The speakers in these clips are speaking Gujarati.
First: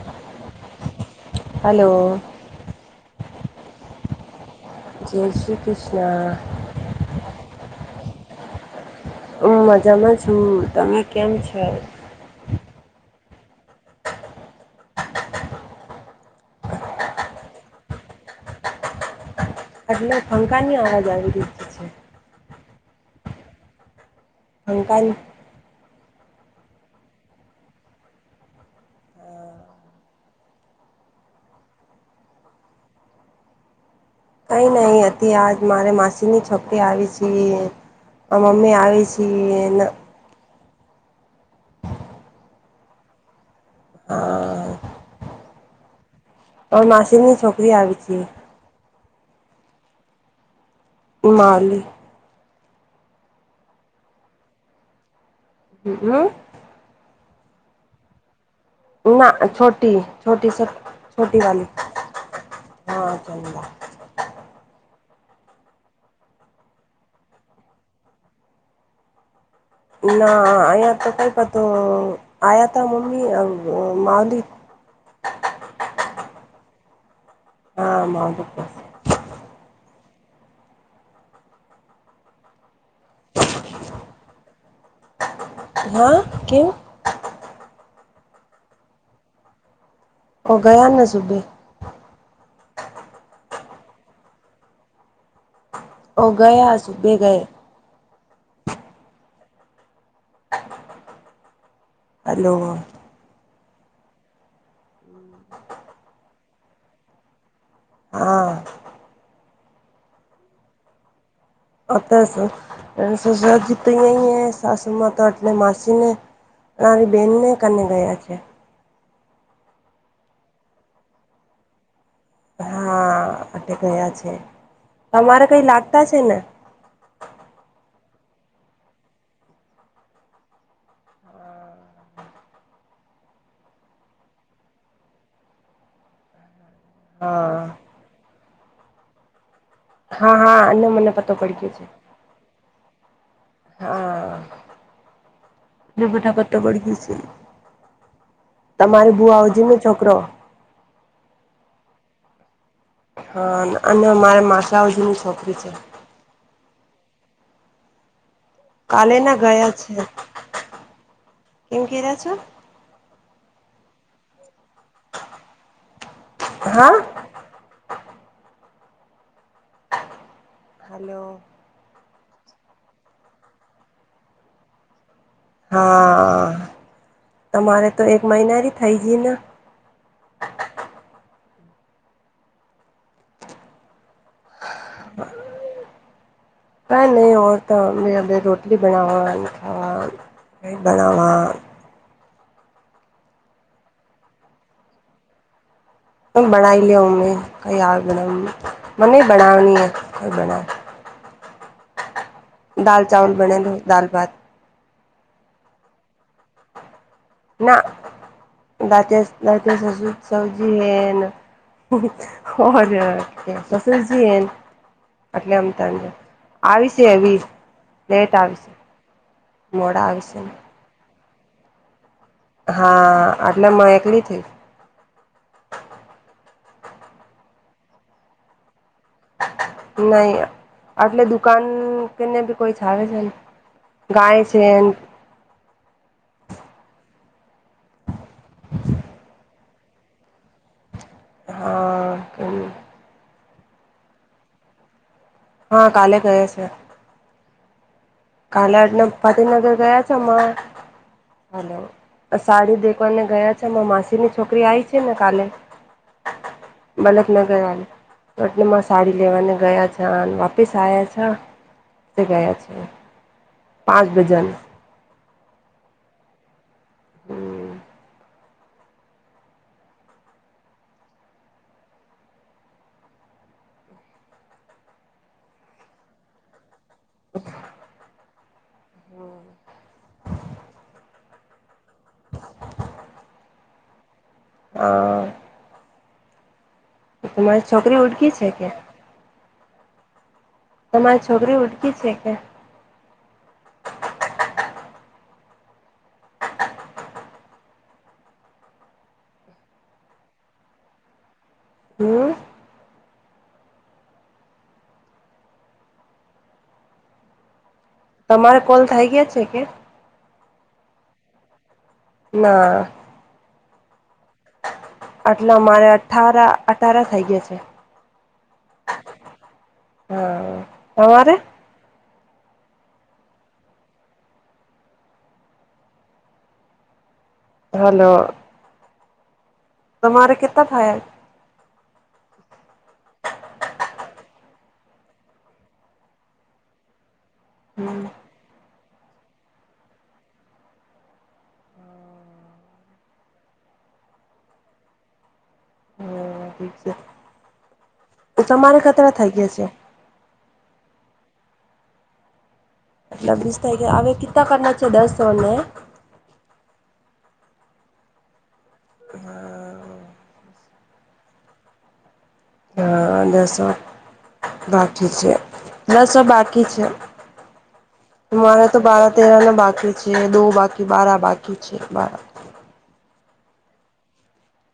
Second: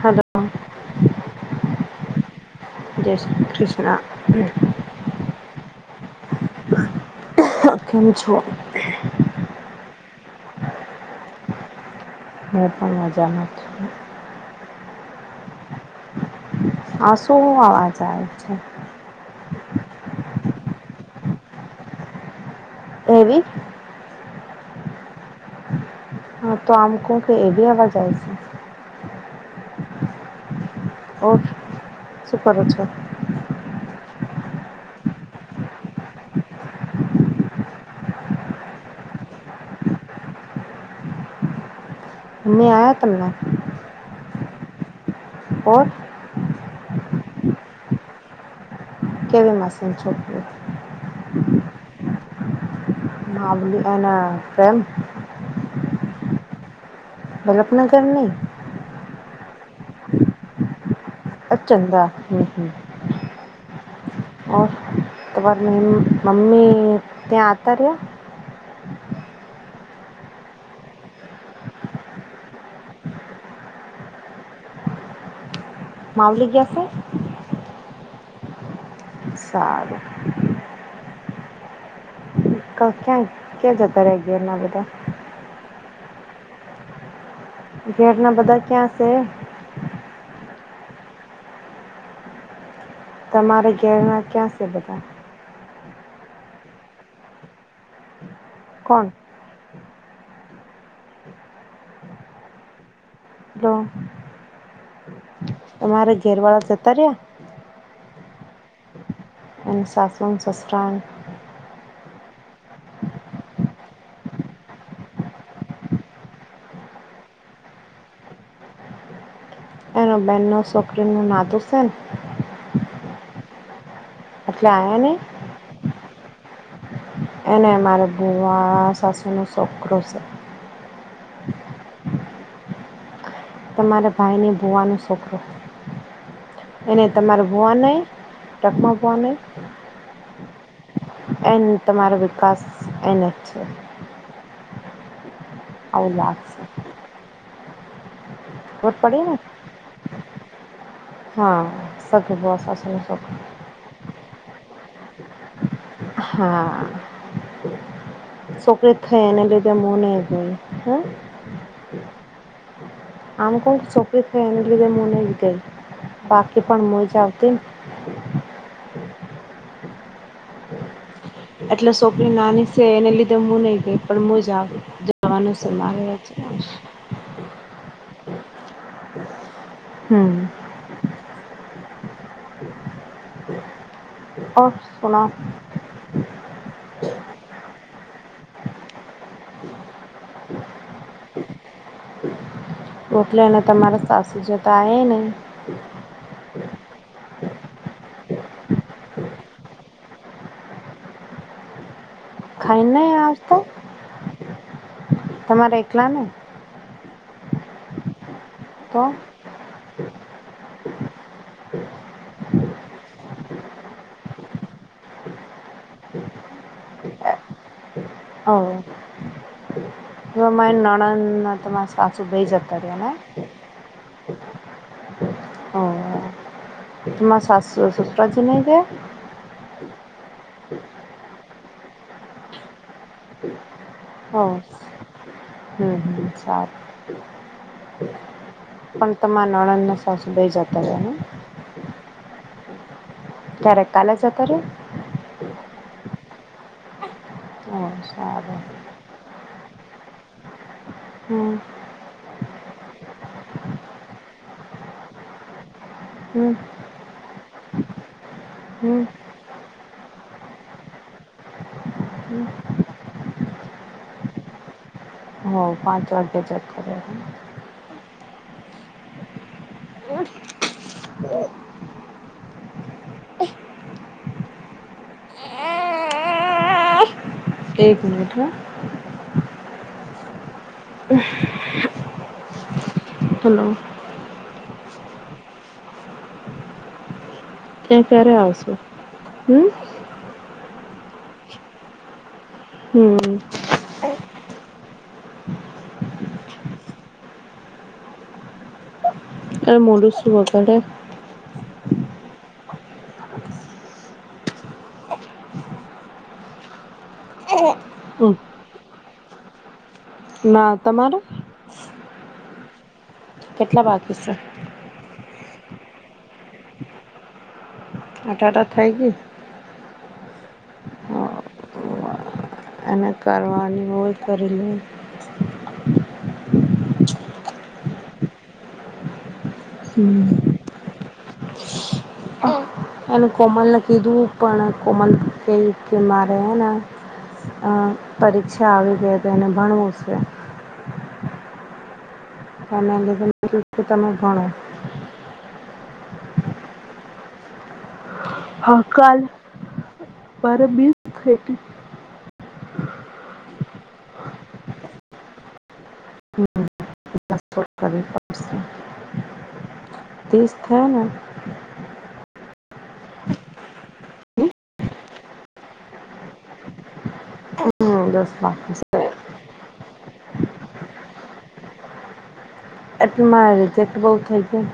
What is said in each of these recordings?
હલો હલો જય શ્રી કૃષ્ણ જય શ્રી કૃષ્ણ. કેમ છો? હ મજામાં છું તમે કેમ છો દ કેમ છે આથી હું પણ મજામાં છું આ શું અવાજ આવે છે? એટલે ફંકાની અવાજ આવી રી છે. હેવી અંક હા તો આમકહ કઈ એવી અવાજ આવી છે. ઓર સુપર અછા કઈ નહ હતી આજ મારે માસીની છોકરી આવી છે આ મમ્મી આવી છીને. નને આયા તમને હા ઓર અ માસીની છોકરી આવી છે કેવી માસી ની છોકરી હિમાલી હ બલ એના પ્રેમ હ હમ વલ્લભનગર નઈ ના છોટી છોટી સ અ [unintelligible] તો ચંદા મમ્મી ત્યાં આવતા રહ્યા ના અહીંયા તો કઈ પતો આયાતા મમ્મી અ માવલી માવલી ગયાશે? હા માંધ પાશે. સારું ક્યાં ક્યાં જતા ર ગયા એ ના બધા હા કેમ ઘેરના બધા ક્યાં છે ઓ ગયા ન સુબે તમારે ઘેરણા ક્યાં છે બધા? ઓ ગયા સુભે ગયા કોણ? હલો તમારે ઘેર વાળા જતા રહ્યા હા અને સાસુ ન સસરા અત સ સુસરાત જીતી સાસુ માતા અટલે માાસીને અ મારી બેનને કને ગયા છે એનો બેનનો સોકરી નું નાતું છે હા ગયા છે એટલે આયા નહીં તમારે કઈ લાગતા છે ને એને મારે ભુવા સાસુનું છોકરૂ સે હા તમારા ભાઈને ભોવાનું સોકરુ એને તમાર ભુવાને ટકમાપવા ન હા હા અને મને પતો પડી એન ગયો છે તમારો વિકાસ એને છે હા જે આવું બી નક તો લાગશે બડ ગઈ સે. ખબર તમારી પડી બુવા આવજે ને છોકરો હા સખી બસ આસાનું સુખ માશા આવજી ની છોકરી છે. હા સોકરી જ કાલે થઈ ના એને ગયા લીધે છે મોને ગઈ હહ કેમ કે રહ્યા છો આમ ક છોકરી જ થઈ એને જ લીધે મોને જ ગઈ બાકી પણ હા મજા આવતી ન હલો એટલે સોકરી નાની છે એને લીધે હું નહી ગઈ પણ મું જાઉં જવાનું સે મારે હજ હા તમારે તો એક મહિનાની થઈગી ના હમ ઓફ સુનાઓ કંઈ નહિ ઓર તો મે મે રોટલી બનાવાની ખાવાની મેય બનાવા ઓટલે ને તમારે સાસુ જતા અહે ને બનાઈ લેઉ મેં કઈ આગ મને બનાવની ને કોઈ બના ખાઈને દાલ નહી ચાવલ આવતા બનેલો દાલ ભાત તમારે એખલા ને ના, તો દાતેસ દાતેસ સવજી હે ને ઑર શશુર જી હે ને એટલે અમ ત ત આવીશ્યે લીસ લેટ આવીશ ન મારી નણદ નેતા મારી સા હા, આટલેમાં એકલી થી. હમ્મ, તમા સાસું સસરાજી ની ગે નહી, આટલે દુકાન કેને બી કોઈ ચ જાવે છે ને. ગાય છે ન સાર પણ તમાર નણંદને સાસુ બેઈ જતા છે નહીં? હા, કેમ ક્યારે કાલે જતા રયા? હહ કાલે ગયા છે. રહ્યા ઓ સારું કાલે અડનમ પાતિનગર ગયા છે માં હમ હલો અ સાડી દેખવાને ગયા છે મ માસીની છોકરી આઈ છે ને કાલે હમ બલકનગર વાલી એટલે માં હમ સાડી લેવાને ગયા છે અન વાપીસ આયા છ. તે ગયા છે. પાંચ ગજન હો પાંચ વાગે જતા રે એક મિનિટ હ [inaudible] લો આ તમારી છોકરી ઉડકી છે કે હમ્મ તમાર છોકરી ઉટકી છે કે હમ્મ એ મોડુ સુવકરે હમ્મ હમ તમારે કોલ થઈ ગ્યા છે કે ના, તમારે ના કેટલા બાકી છ? આટલે અમારે અઠારા અટારા થઇ ગયે છે આટાટા થયગી હ, તમારે કારવાની હોય કરી લે હલો તમારે લે કેટલા થયા એને કોમલને કીધું પણ કોમલ કઈ કે મારે હને અ હમ પરીક્ષા આવી ગઈ તો મને ભણવું શે અનેમે [unintelligible] તમે ભણો હમ ઠીક છે તો તમારે કતરા હકાલ થઈ ગયા છે પરબીસ થ એટલ વીસ તારીખે હવે કેટલા કરના છે દસો ને [inaudible] હમ. દિવસ થાયને હા દસો બાકી છે, બસો બાકી છે. હમ દસ બાકી છે. તે અને બાકી છે, દો બાકી બારા બાકી છે, બા એટલે મારે રિજેક્ટ બોવ થઈ ગાય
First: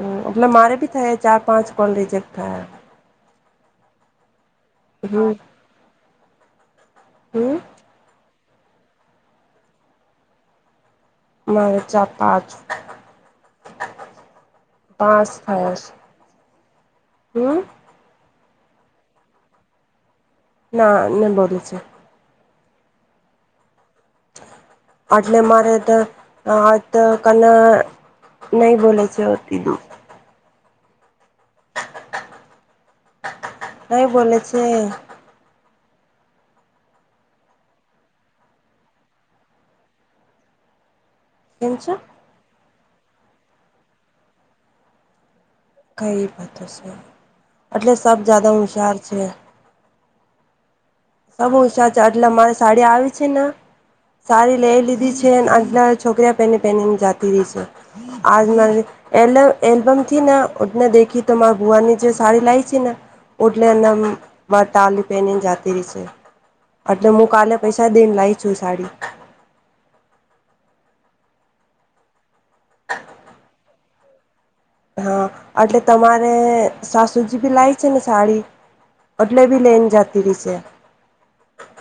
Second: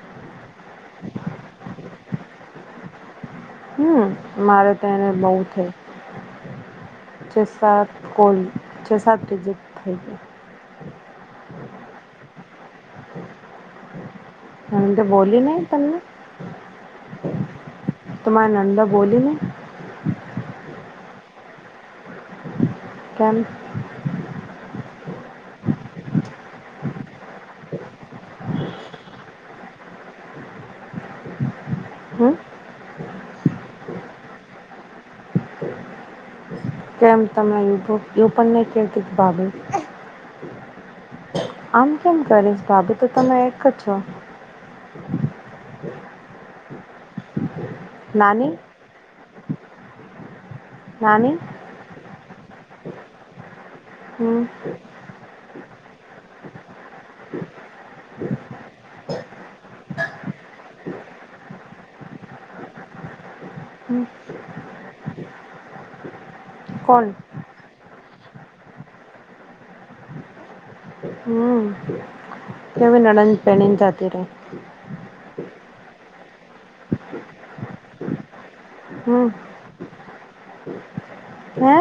હ એટલે મારે ભી થયા ચાર પાંચ કોલ રિજેક્ટ થયા હમ મારે તેને હમ બહુ થ હમ ચસાાર કોલી છ સાત ડિજેટ થઈ ગય મારે ચા પાજું નંદે પાસ બોલી નહીં ફાયસ તમને હમ તમારે નંદા ને બોલીને ના નિ બોદ છેે કેમ આટલે મારે તો આ તો કન નહી બોલે છે હોતી દું હમ નઈ બોલે છે કેમ તમને યુટ્યુબ યુ પણ નહીં કેતી ભાવે આમ કેમ કરીશ ભાભી તો તમે એક જ છો કઈ વાતો છે એટલે સબ નાની જદા હુશાર છે નાની સમ સાચ આટલે અમારી સાડી આવી છે ને હમ સાડી લઈ લીધી છે છે આજલા છોકરા પહે પહેનેને જાતી રહી છે આજુ બાજુ એ એલ્બમથી ને ને દેખી તો મા ભુવાની જે સાડી લાયી છે ને ઓટલે એને હમ બટાલી પેને જતી રહી છે કોણ એટલે હું કાલે પૈસા છા દેન લાઈ છું સાડી કે નડન પેણી ન જતી રે હા એટલે તમારે સાસુજી બી લાવ છે. ને સાડી હમ એટલે બી લઈને જાત ત્રીસેે. હે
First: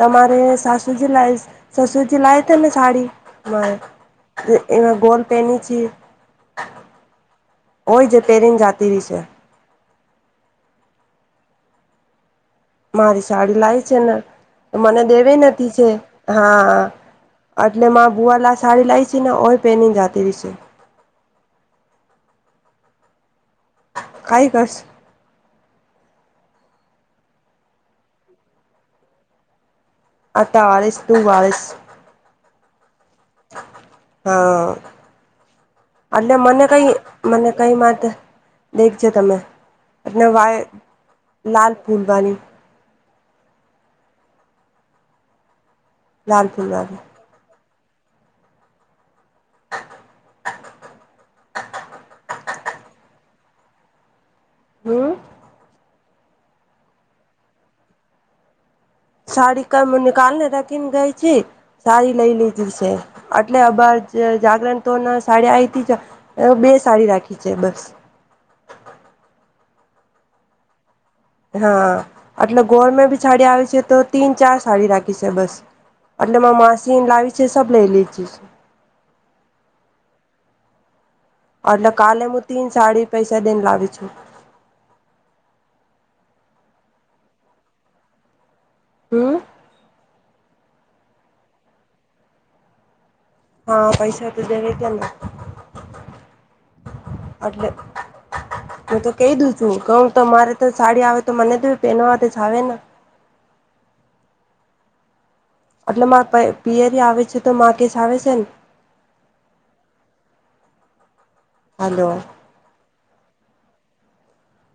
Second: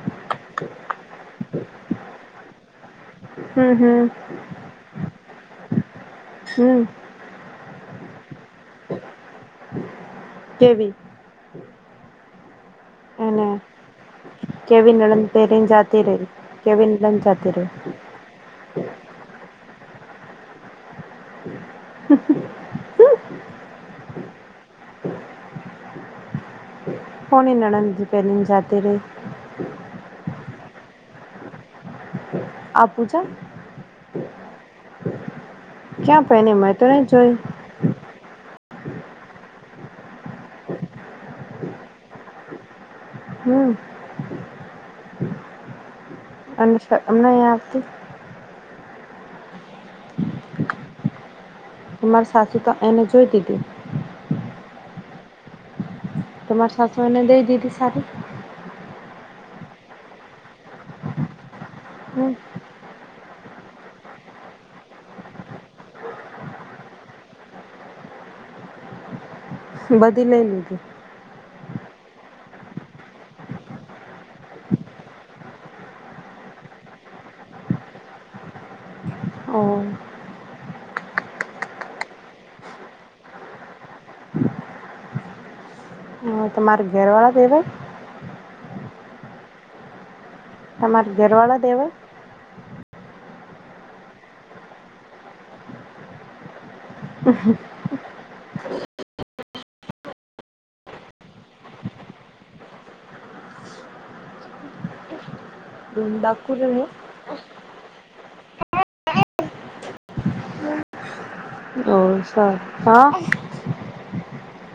તમારે સાસુજી લાવ સસુરજી લાયા તા ને સાડી? મા હમ હમ એમાં ગોલ પહેની છ હમ હોય જે પેરીન જાતિ ર છે કેવી મારી એને સાડી લાય છે ને કેવી મને નણંદ દેવી પહેરીને નથી છે જાતી રહી હા કેવી નણંદ જાતી રહી એટલે મા ભુવાલા સાડી લાવ પછીના ઓ પેનિંગ જાતિ રશે કઈ કસ હણી લડનથી પહેનિંગ જતી રે અતારસ ત વાિસ આ પૂજા હા ક્યાં એટલે પહેરી મને મેં તો કઈ નહીં જોઈ મને કઈ વાત દેખજ તમેં એને વા લાલ પૂલવાી હમ અને શરમ નહી આવતી મારી સાસુ તો એને જોઈ દીધી હમ તમાર સાસુને દઈ દીધી સારી સાડી કઈ મને કાલને રખીન ગઈ છે સાડી લઈ હમ લીધી છે એટલે અબાર જાગરણ તો સાડી આથી જ બે સાડી રાખી છે બસ બધી લઈ લીધી હા એટલે ગોળમાં ભી સાડી આવી છે તો તીન ચાર સાડી રાખી છે બસ એટલે મે માસીન લાવી છે સબ લઈ લીજું હ એટલે કાલે હું તીન સાડી પૈસા દઈને લાવી છું હ તમારે ઘરવાળા દેવાય હમ તમાર ઘેરવાળા દેવાર હા પૈસા તો દેવે તના એટલે હું તો કહી દઉ છું કઉ તો મારે તો સાડી આવે તો મને તો પહેનોથી જ આવે ને [unintelligible] એટલે મારા ડાકુ રહે પિયરી આવે છે તો મા કેશ આવે છે ને ઓ હાલો સાર હા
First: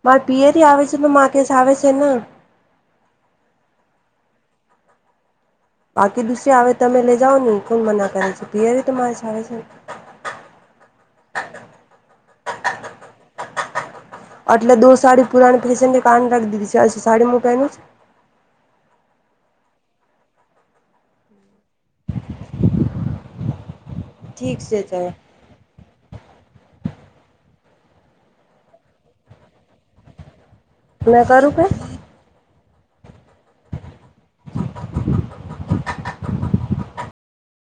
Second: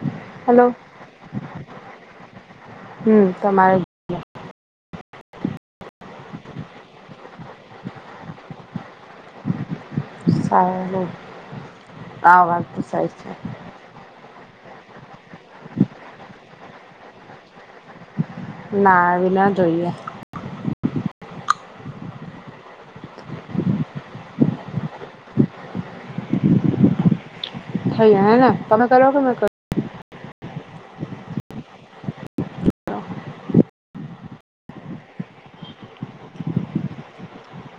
મારા પીયથી હેલો આવે છે તો મા કેસ આવે છે ને હમ તમારે બાકી દુસરી આવે તમે લે જાવને કોણ મના કરે છે પિયરી તો તમારીસ છે ને સારું આ વાંત સહ છે એટલે દો સાડી પુરાણી ફેશન કાન રાખી દીધી છે [unintelligible] હછી સાડી હું પહેન છ ના આવી ના જોઈએ ઠીક છે ત થઈ હે ને તમે કરો કે મેં કરો મે કર રૂપ